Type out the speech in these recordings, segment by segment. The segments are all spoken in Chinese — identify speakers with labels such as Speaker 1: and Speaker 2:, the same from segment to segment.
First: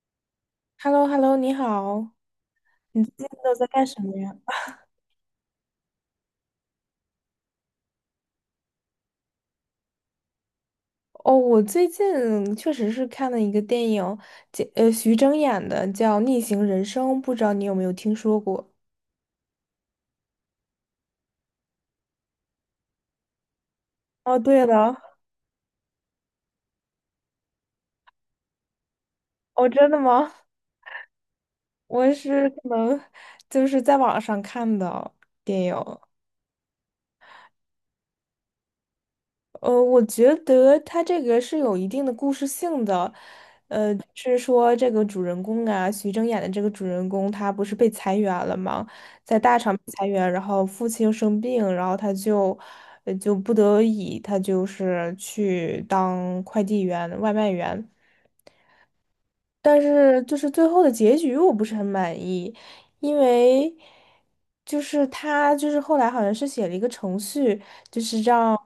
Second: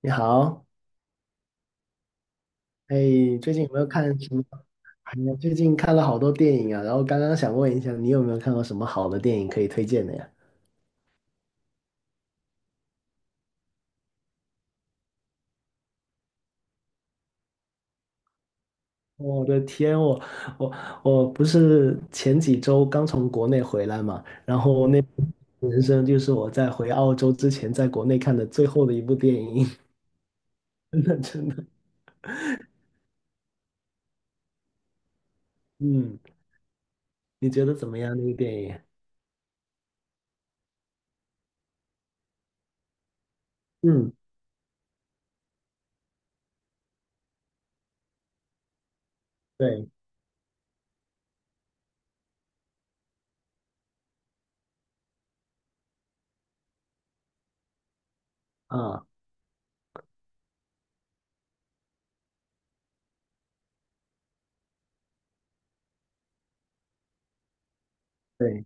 Speaker 1: 你好，
Speaker 2: h e l l o h e l l o 你好，
Speaker 1: 哎，
Speaker 2: 你最近
Speaker 1: 最
Speaker 2: 都
Speaker 1: 近
Speaker 2: 在
Speaker 1: 有没
Speaker 2: 干
Speaker 1: 有
Speaker 2: 什
Speaker 1: 看
Speaker 2: 么
Speaker 1: 什
Speaker 2: 呀？
Speaker 1: 么？哎呀，最近看了好多电影啊，然后刚刚想问一下，你有没有看过什么好的电影可以推荐的呀？
Speaker 2: 哦，我最近确实是看了一个电影，叫徐峥演的，叫《逆行人生》，不知道你有没有听说过？
Speaker 1: 我的天，我我不是前几周刚从国内回来嘛，
Speaker 2: 哦，对了。
Speaker 1: 人生就是我在回澳洲之前在国内看的最后的一部电
Speaker 2: 哦，
Speaker 1: 影，
Speaker 2: 真的吗？
Speaker 1: 真的真的，
Speaker 2: 我是可能就是在网上看的电影。
Speaker 1: 嗯，你觉得怎么样那个电影？
Speaker 2: 我觉得他这个是有一定的故事性的。
Speaker 1: 嗯，
Speaker 2: 是说这个主人公啊，徐峥演的这个主人公，他不是被裁员了吗？在大厂被
Speaker 1: 对，
Speaker 2: 裁员，然后父亲又生病，然后他就，就不得已，他就是去当快递员、外卖员。
Speaker 1: 啊，
Speaker 2: 但是就是最后的结局我不是很满意，因为就是他就是后来好像是写了一个程序，就是让
Speaker 1: 对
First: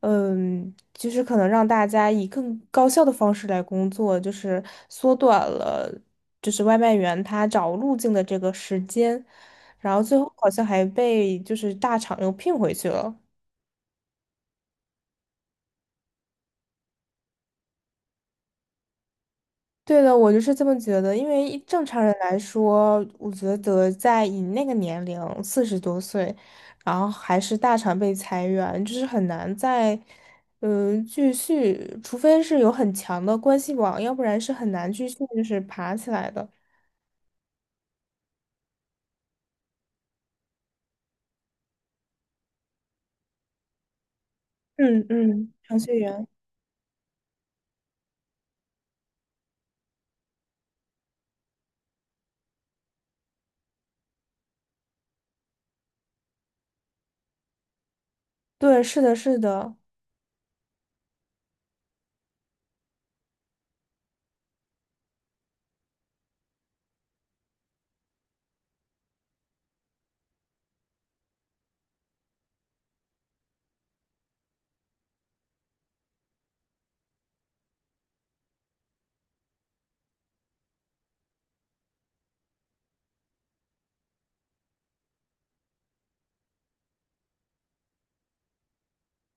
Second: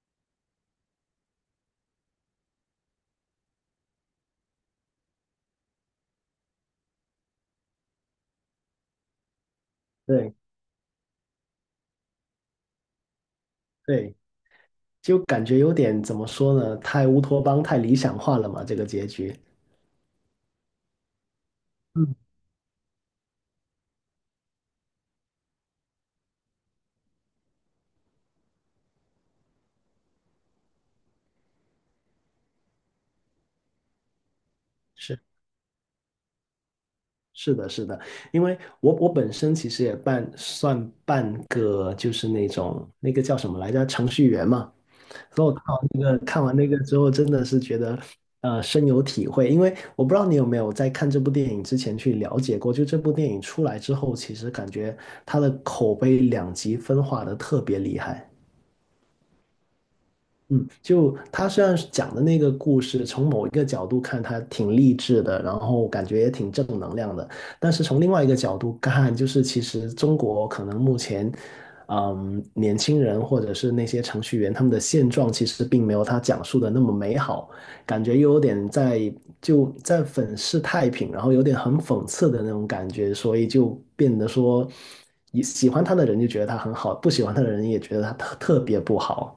Speaker 2: 就是可能让大家以更高效的方式来工作，就是缩短了就是外卖员他找路径的这个时间，然后最后
Speaker 1: 对
Speaker 2: 好像还被就是大厂又聘回去了。
Speaker 1: 对，就感觉有点怎么说呢，太乌托邦、太理想化了嘛，这个结局。
Speaker 2: 对的，我就是这么觉得，因为一正常人来说，我觉得在你那个年龄，40多岁，然后还是大厂被裁员，就是很难再，继续，除非是有很强的关系网，要不然是很难继续
Speaker 1: 是
Speaker 2: 就是爬起来的。
Speaker 1: 是的，是的，因为我本身其实也半算半个，就是那种那个叫什么来着，程序员嘛。
Speaker 2: 嗯
Speaker 1: 所以
Speaker 2: 嗯，
Speaker 1: 我看
Speaker 2: 程
Speaker 1: 完
Speaker 2: 序
Speaker 1: 那个
Speaker 2: 员。
Speaker 1: 看完那个之后，真的是觉得深有体会。因为我不知道你有没有在看这部电影之前去了解过，就这部电影出来之后，其实感觉它的口碑两极分化的特别厉害。
Speaker 2: 对，是的，是的。
Speaker 1: 嗯，就他虽然是讲的那个故事，从某一个角度看，他挺励志的，然后感觉也挺正能量的。但是从另外一个角度看，就是其实中国可能目前，嗯，年轻人或者是那些程序员，他们的现状其实并没有他讲述的那么美好，感觉又有点在粉饰太平，然后有点很讽刺的那种感觉，所以就变得说，喜欢他的人就觉得他很好，不喜欢他的人也觉得他特别不好，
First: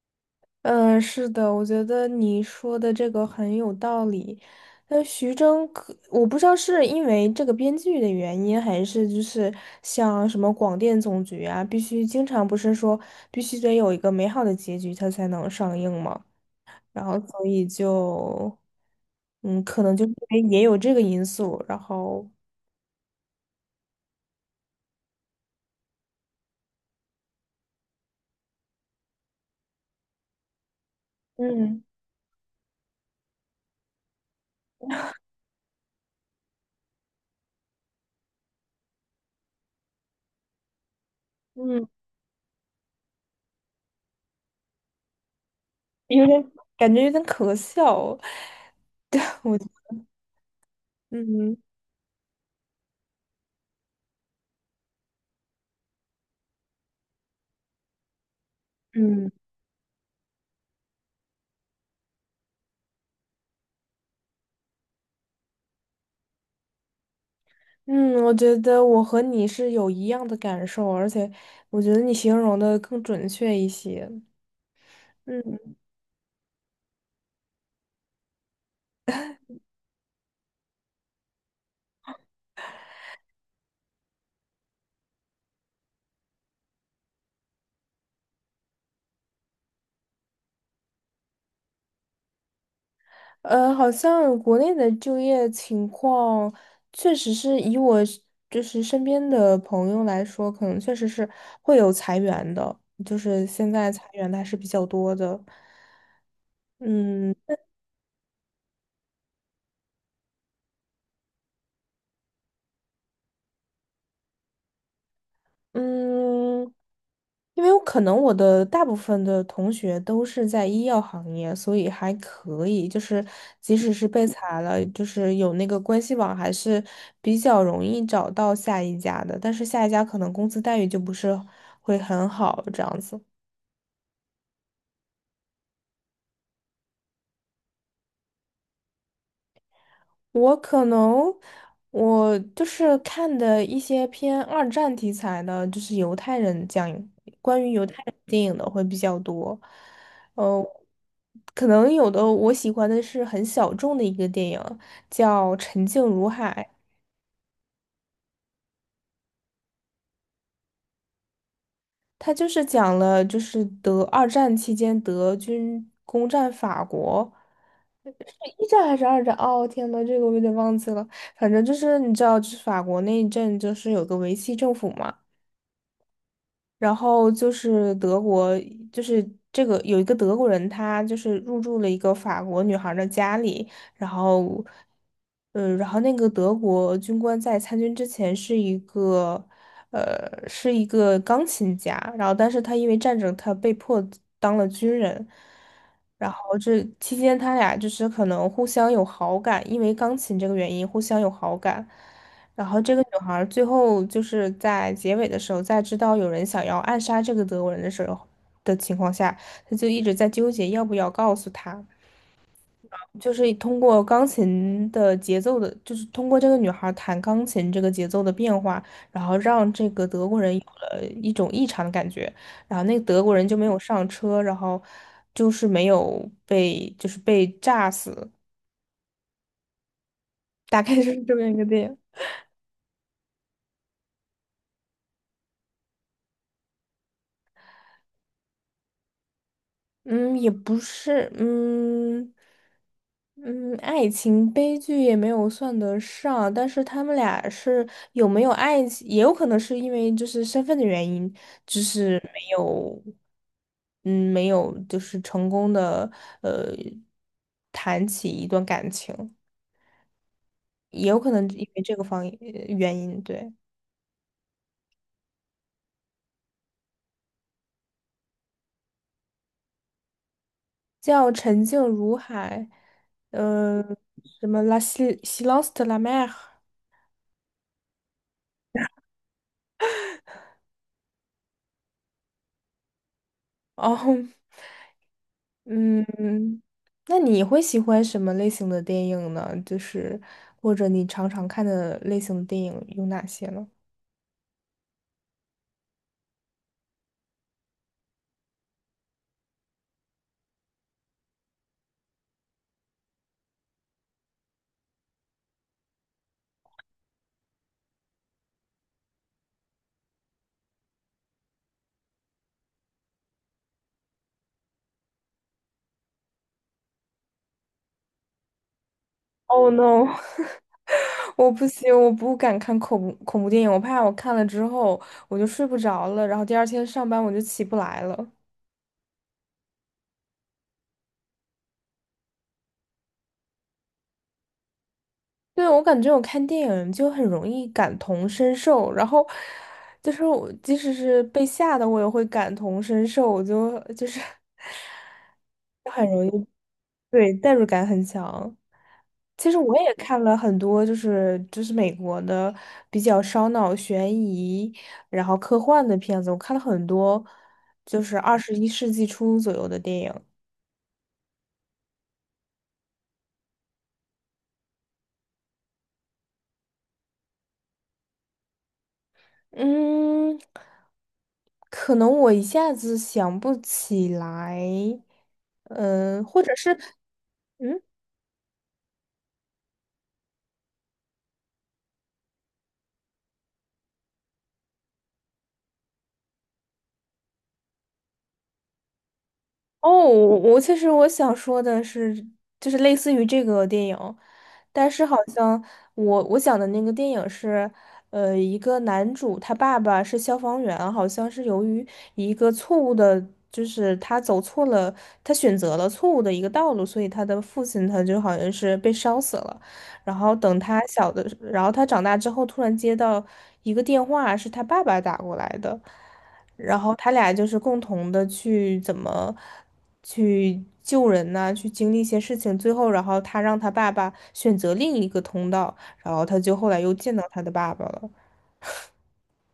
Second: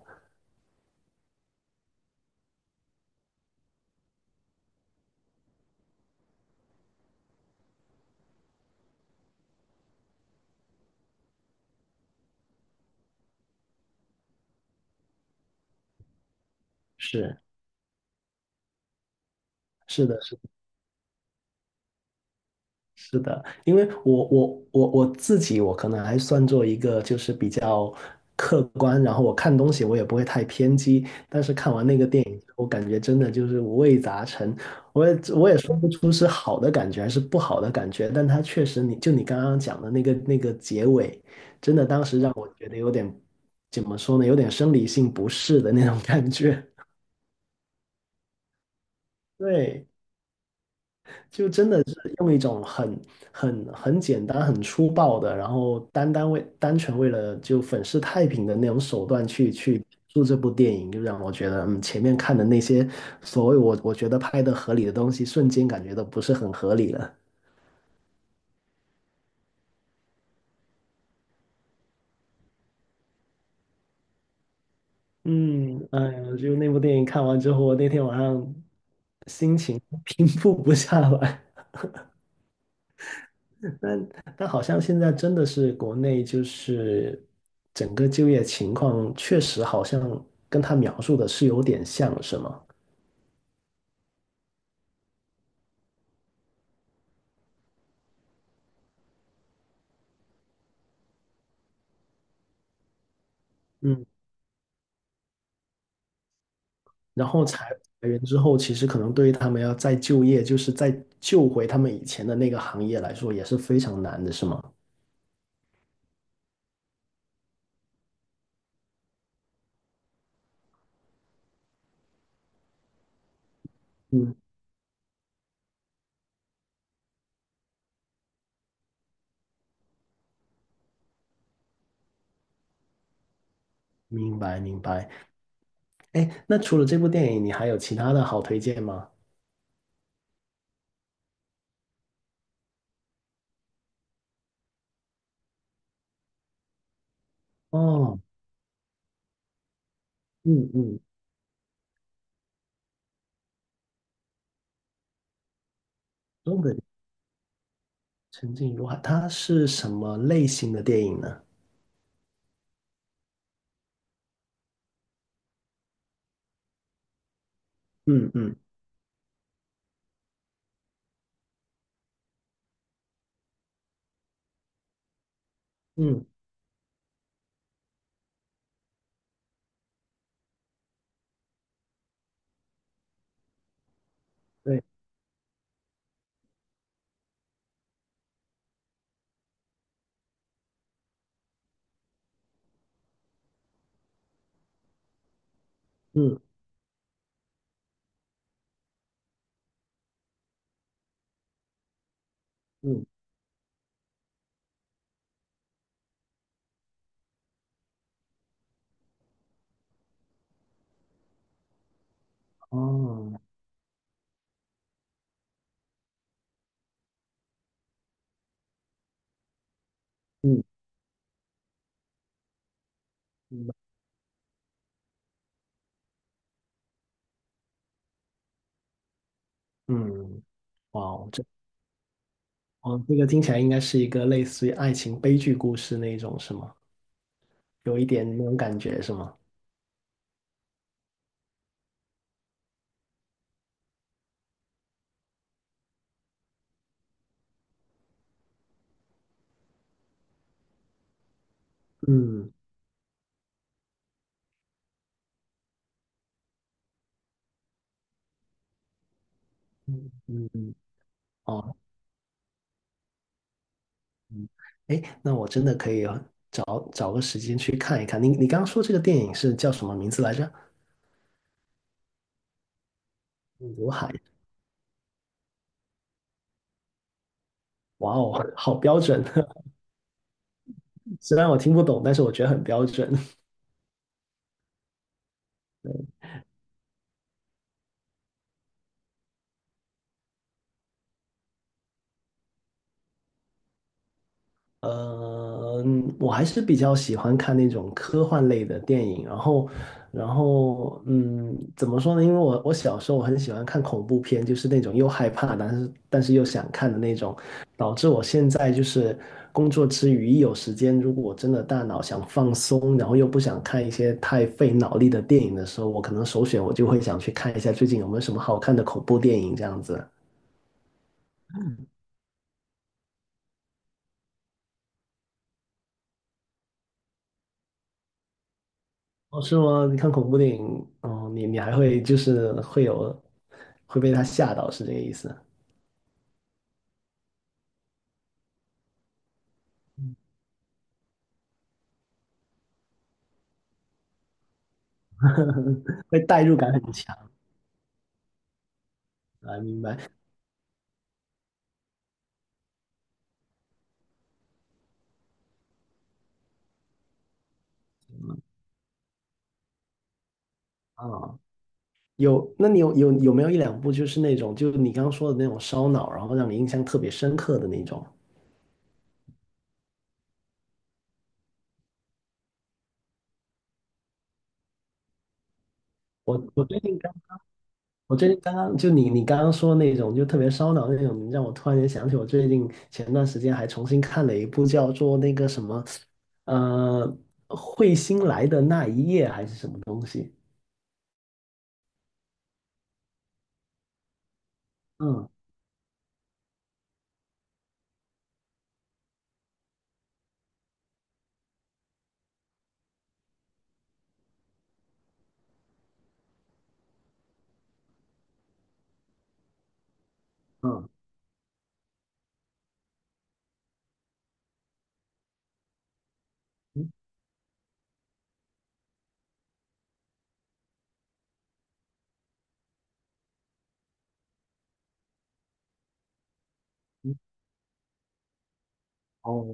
Speaker 2: 嗯，是的，我觉得你说的这个很有道理。徐峥可我不知道是因为这个编剧的原因，还是就是像什么广电总局啊，必须经常不是说必须得有一个美好的结局，它才能上映嘛。然后
Speaker 1: 是。
Speaker 2: 所以就，嗯，可能就
Speaker 1: 是
Speaker 2: 是
Speaker 1: 的，是
Speaker 2: 因为也有这个因素，然后
Speaker 1: 是的，因为我我自己，我可能还算做一个就是比较客观，然后我看东西我也不会太偏激，但是看
Speaker 2: 嗯
Speaker 1: 完那个电影，我感觉真的就是五味杂陈，我也说不出是好的感觉还是不好的感觉，但它确实你刚刚讲的那个结尾，真的
Speaker 2: 嗯，
Speaker 1: 当时让我觉得有点怎么说呢，有点生理性不适的那种
Speaker 2: 有
Speaker 1: 感
Speaker 2: 点
Speaker 1: 觉，
Speaker 2: 感觉有点可笑。对，我
Speaker 1: 对。就
Speaker 2: 嗯
Speaker 1: 真的是用一种很简单、很粗暴的，然后单纯为了就粉饰太平的那种手段
Speaker 2: 嗯。
Speaker 1: 去做这部电影，就让我觉得，嗯，前面看的那些所谓我觉得拍的合理的东西，瞬间感觉都不是很合理了。
Speaker 2: 嗯，我觉得我和你是有一样的感受，而且我觉得你形容的更准确一些。嗯。
Speaker 1: 嗯，哎呀，就那部电影看完之后，我那天晚上心情 平复不下来。但但好像现在真的是国内就是整个就业情况确实好像跟他描述的是有点像，是吗？
Speaker 2: 好像国内的就业情况，确实是以我是就是身边的朋友来说，可能确实是会有裁员的，就是现在裁
Speaker 1: 嗯，
Speaker 2: 员的还是比较多的。
Speaker 1: 然
Speaker 2: 嗯
Speaker 1: 后裁员之后，其实可能对于他们要再就业，就是再救回他们以前的那个行业来说，也是非常难的，是吗？
Speaker 2: 嗯，因为我可能我的大部分的同学都是在医药行业，所以还可以，就是即使是被
Speaker 1: 嗯，
Speaker 2: 裁了，就是有那个关系网，还是比较容易找到下一家的。但是下一家可能工资待遇就不是会很好，这样子。
Speaker 1: 明白明白。哎，那除了这部电影，你还有其他的好推荐吗？
Speaker 2: 我可能我就是看的一些偏二战题材的，就是犹太人讲关于犹太人
Speaker 1: 哦，
Speaker 2: 电影的会比较多。呃，
Speaker 1: 嗯嗯，
Speaker 2: 可能有的我喜欢的是很小众的一个电影，叫《沉静如
Speaker 1: 东
Speaker 2: 海》，
Speaker 1: 北沉静如海，它是什么类型的电影呢？
Speaker 2: 它就是讲了就是德二战期间德军攻占法国。是
Speaker 1: 嗯嗯
Speaker 2: 一战还是二战？哦，天呐，这个我有点忘记了。反正就是你知道，就是法国那一阵，就是有个维希政府嘛。
Speaker 1: 嗯，
Speaker 2: 然后就是德国，就是这个有一个德国人，他就是入住了一个法国女孩儿的家里，然后，
Speaker 1: 对，
Speaker 2: 然后那个德国军官在参军之前是一个，是一个钢琴家，然后但是他因为战争，他被迫当了军人，然
Speaker 1: 嗯。
Speaker 2: 后这期间他俩就是可能互相有好感，因为钢琴这个原因互相有好感。然后这个
Speaker 1: 嗯，
Speaker 2: 女孩儿最后就是在结尾的时候，在知道有人想要暗杀这个德国人的时候的情况下，她就一直在纠结要不要告诉他。就
Speaker 1: 哦，
Speaker 2: 是通过钢琴的节奏的，就是通过这个女孩儿弹钢琴这个节奏的变化，然后让这个德国人有
Speaker 1: 嗯
Speaker 2: 了一种异常的感觉，然后那个德国人就没
Speaker 1: 嗯
Speaker 2: 有上车，然后就是没有被就是被炸死，
Speaker 1: 嗯，
Speaker 2: 大概
Speaker 1: 哇
Speaker 2: 就是
Speaker 1: 哦，
Speaker 2: 这么一个电影。
Speaker 1: 哦，这个听起来应该是一个类似于爱情悲剧故事那一种，是吗？有一点那种感觉，是吗？
Speaker 2: 嗯，也不是。嗯嗯，爱情悲剧也没有算得上，但是他们俩是有没有爱情，也有可能是因为就是身份的原因，就是没
Speaker 1: 嗯
Speaker 2: 有，嗯，没有就是成功的呃谈起一段感情，
Speaker 1: 嗯嗯
Speaker 2: 也有可能因
Speaker 1: 哦，
Speaker 2: 为这个方原因，对。
Speaker 1: 嗯，哎，那我真的可以找个时间去看一看。你刚刚说这个电影是叫什么名字来着？
Speaker 2: 叫沉静如海。呃，
Speaker 1: 刘海。
Speaker 2: 什么 Silence de la mer。
Speaker 1: 哇哦，好标准！虽然我听不懂，但是我觉得很标准。
Speaker 2: 哦。嗯，那你会喜欢什么类型的电影呢？就是或者你常常看的类型的电影有哪些呢
Speaker 1: 我还是比较喜欢看那种科幻类的电影，然后，然后，嗯，怎么说呢？因为我小时候很喜欢看恐怖片，就是那种又害怕，但是又想看的那种，导致我现在就是工作之余一有时间，如果我真的大脑想放松，然后又不想看一些太费脑力的电影的时候，我可能首选我就会想去看一下最近有没有什么好看的恐怖电影这
Speaker 2: ？Oh
Speaker 1: 样子。
Speaker 2: no，我不行，我不敢看恐怖电影，我怕我看了之后我就睡不着了，然后第二天上班我就起不来了。
Speaker 1: 哦，是吗？你看恐怖电影，哦，你还会就是会有被他吓到，是这个意思？
Speaker 2: 对，我感觉我看电影就很容易感同身受，然后就是我即使是被吓的，我也会感同身受，我 就很
Speaker 1: 会
Speaker 2: 容
Speaker 1: 代
Speaker 2: 易。
Speaker 1: 入感很强
Speaker 2: 对，代入感很强。其实我也看了很多，就是就是美国的比较烧脑、悬疑，然后科幻的片子，我看了很多，就是21世纪初左右的电影。
Speaker 1: 啊。有，那你有没有一两部就是那种，就是你刚刚说的那种烧脑，然后让你印象特别深刻的那种？
Speaker 2: 嗯，可能我一下子想不起来。嗯、或
Speaker 1: 我
Speaker 2: 者
Speaker 1: 我
Speaker 2: 是，
Speaker 1: 最近刚
Speaker 2: 嗯。
Speaker 1: 我最近刚刚就你刚刚说那种就特别烧脑那种，让我突然间想起我最近前段时间还重新看了一部叫做那个什么，呃，彗星来的那一夜还是什么
Speaker 2: 哦，
Speaker 1: 东西？
Speaker 2: 我其实我想说的是，就是类似于这个电影，但是好
Speaker 1: 嗯
Speaker 2: 像我想的那个电影是，一个男主他爸爸是消防员，好像是由于一个错误的，就是他走错了，他选择了错误的一个道路，所以他的父亲他就好像是被烧死了。然后等他
Speaker 1: 嗯。
Speaker 2: 小的，然后他长大之后突然接到一个电话，是他爸爸打过来的。然后他俩就是共同的去怎么去救人呐、去经历一些事情，最后然后他让他爸爸选择另一个通道，然后他就后来又见到他的爸爸了。
Speaker 1: 哦，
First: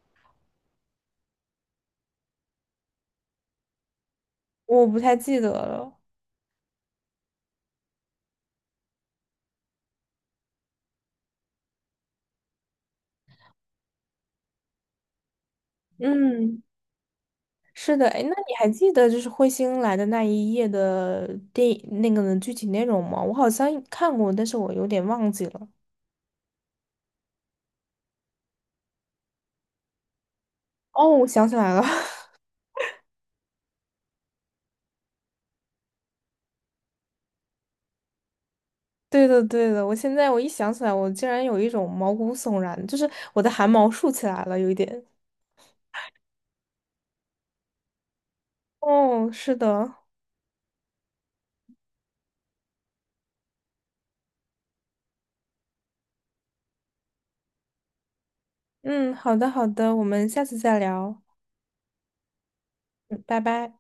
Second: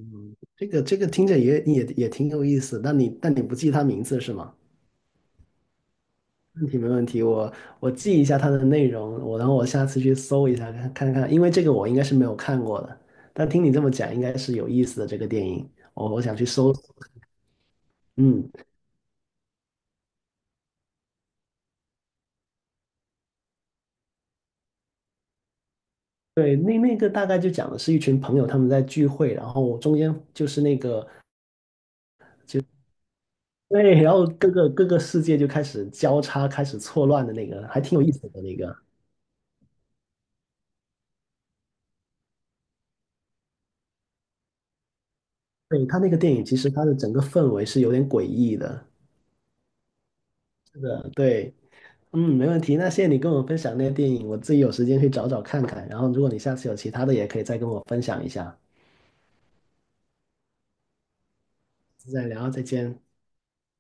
Speaker 1: 这个听着也挺有意思，但你不记他名字是吗？
Speaker 2: 我不太记得了。
Speaker 1: 没问题，我记一下它的内容，我然后我下次去搜一下看，因为这个我应该是没有看过的，但听你这么讲，应该是有意思的这个电影，我想去
Speaker 2: 嗯，
Speaker 1: 搜。
Speaker 2: 是的，哎，那
Speaker 1: 嗯，
Speaker 2: 你还记得就是彗星来的那一夜的电影那个的具体内容吗？我好像看过，但是我有点忘记了。
Speaker 1: 对，那那个大概就讲的是一群朋友他们在聚会，然后中间就是那个
Speaker 2: 哦，我想起来了。
Speaker 1: 对，然后各个世界就开始交叉，开始错乱的那个，还挺有意思的那个。
Speaker 2: 对的，对的，我现在我一想起来，我竟然有一种毛骨悚然，就是我的汗毛竖起来了，有一点。
Speaker 1: 对，他那个电影，其实它的整个氛围是有点诡异的，
Speaker 2: 哦，是的，
Speaker 1: 的，对，嗯，没问题。那谢谢你跟我分享那些电影，我自己有时间去找找看看。然后，如果你下次有其他的，也可以再跟我分享一下。
Speaker 2: 嗯，好的，好的，我们下次再聊。
Speaker 1: 再聊，再见。
Speaker 2: 嗯，拜拜。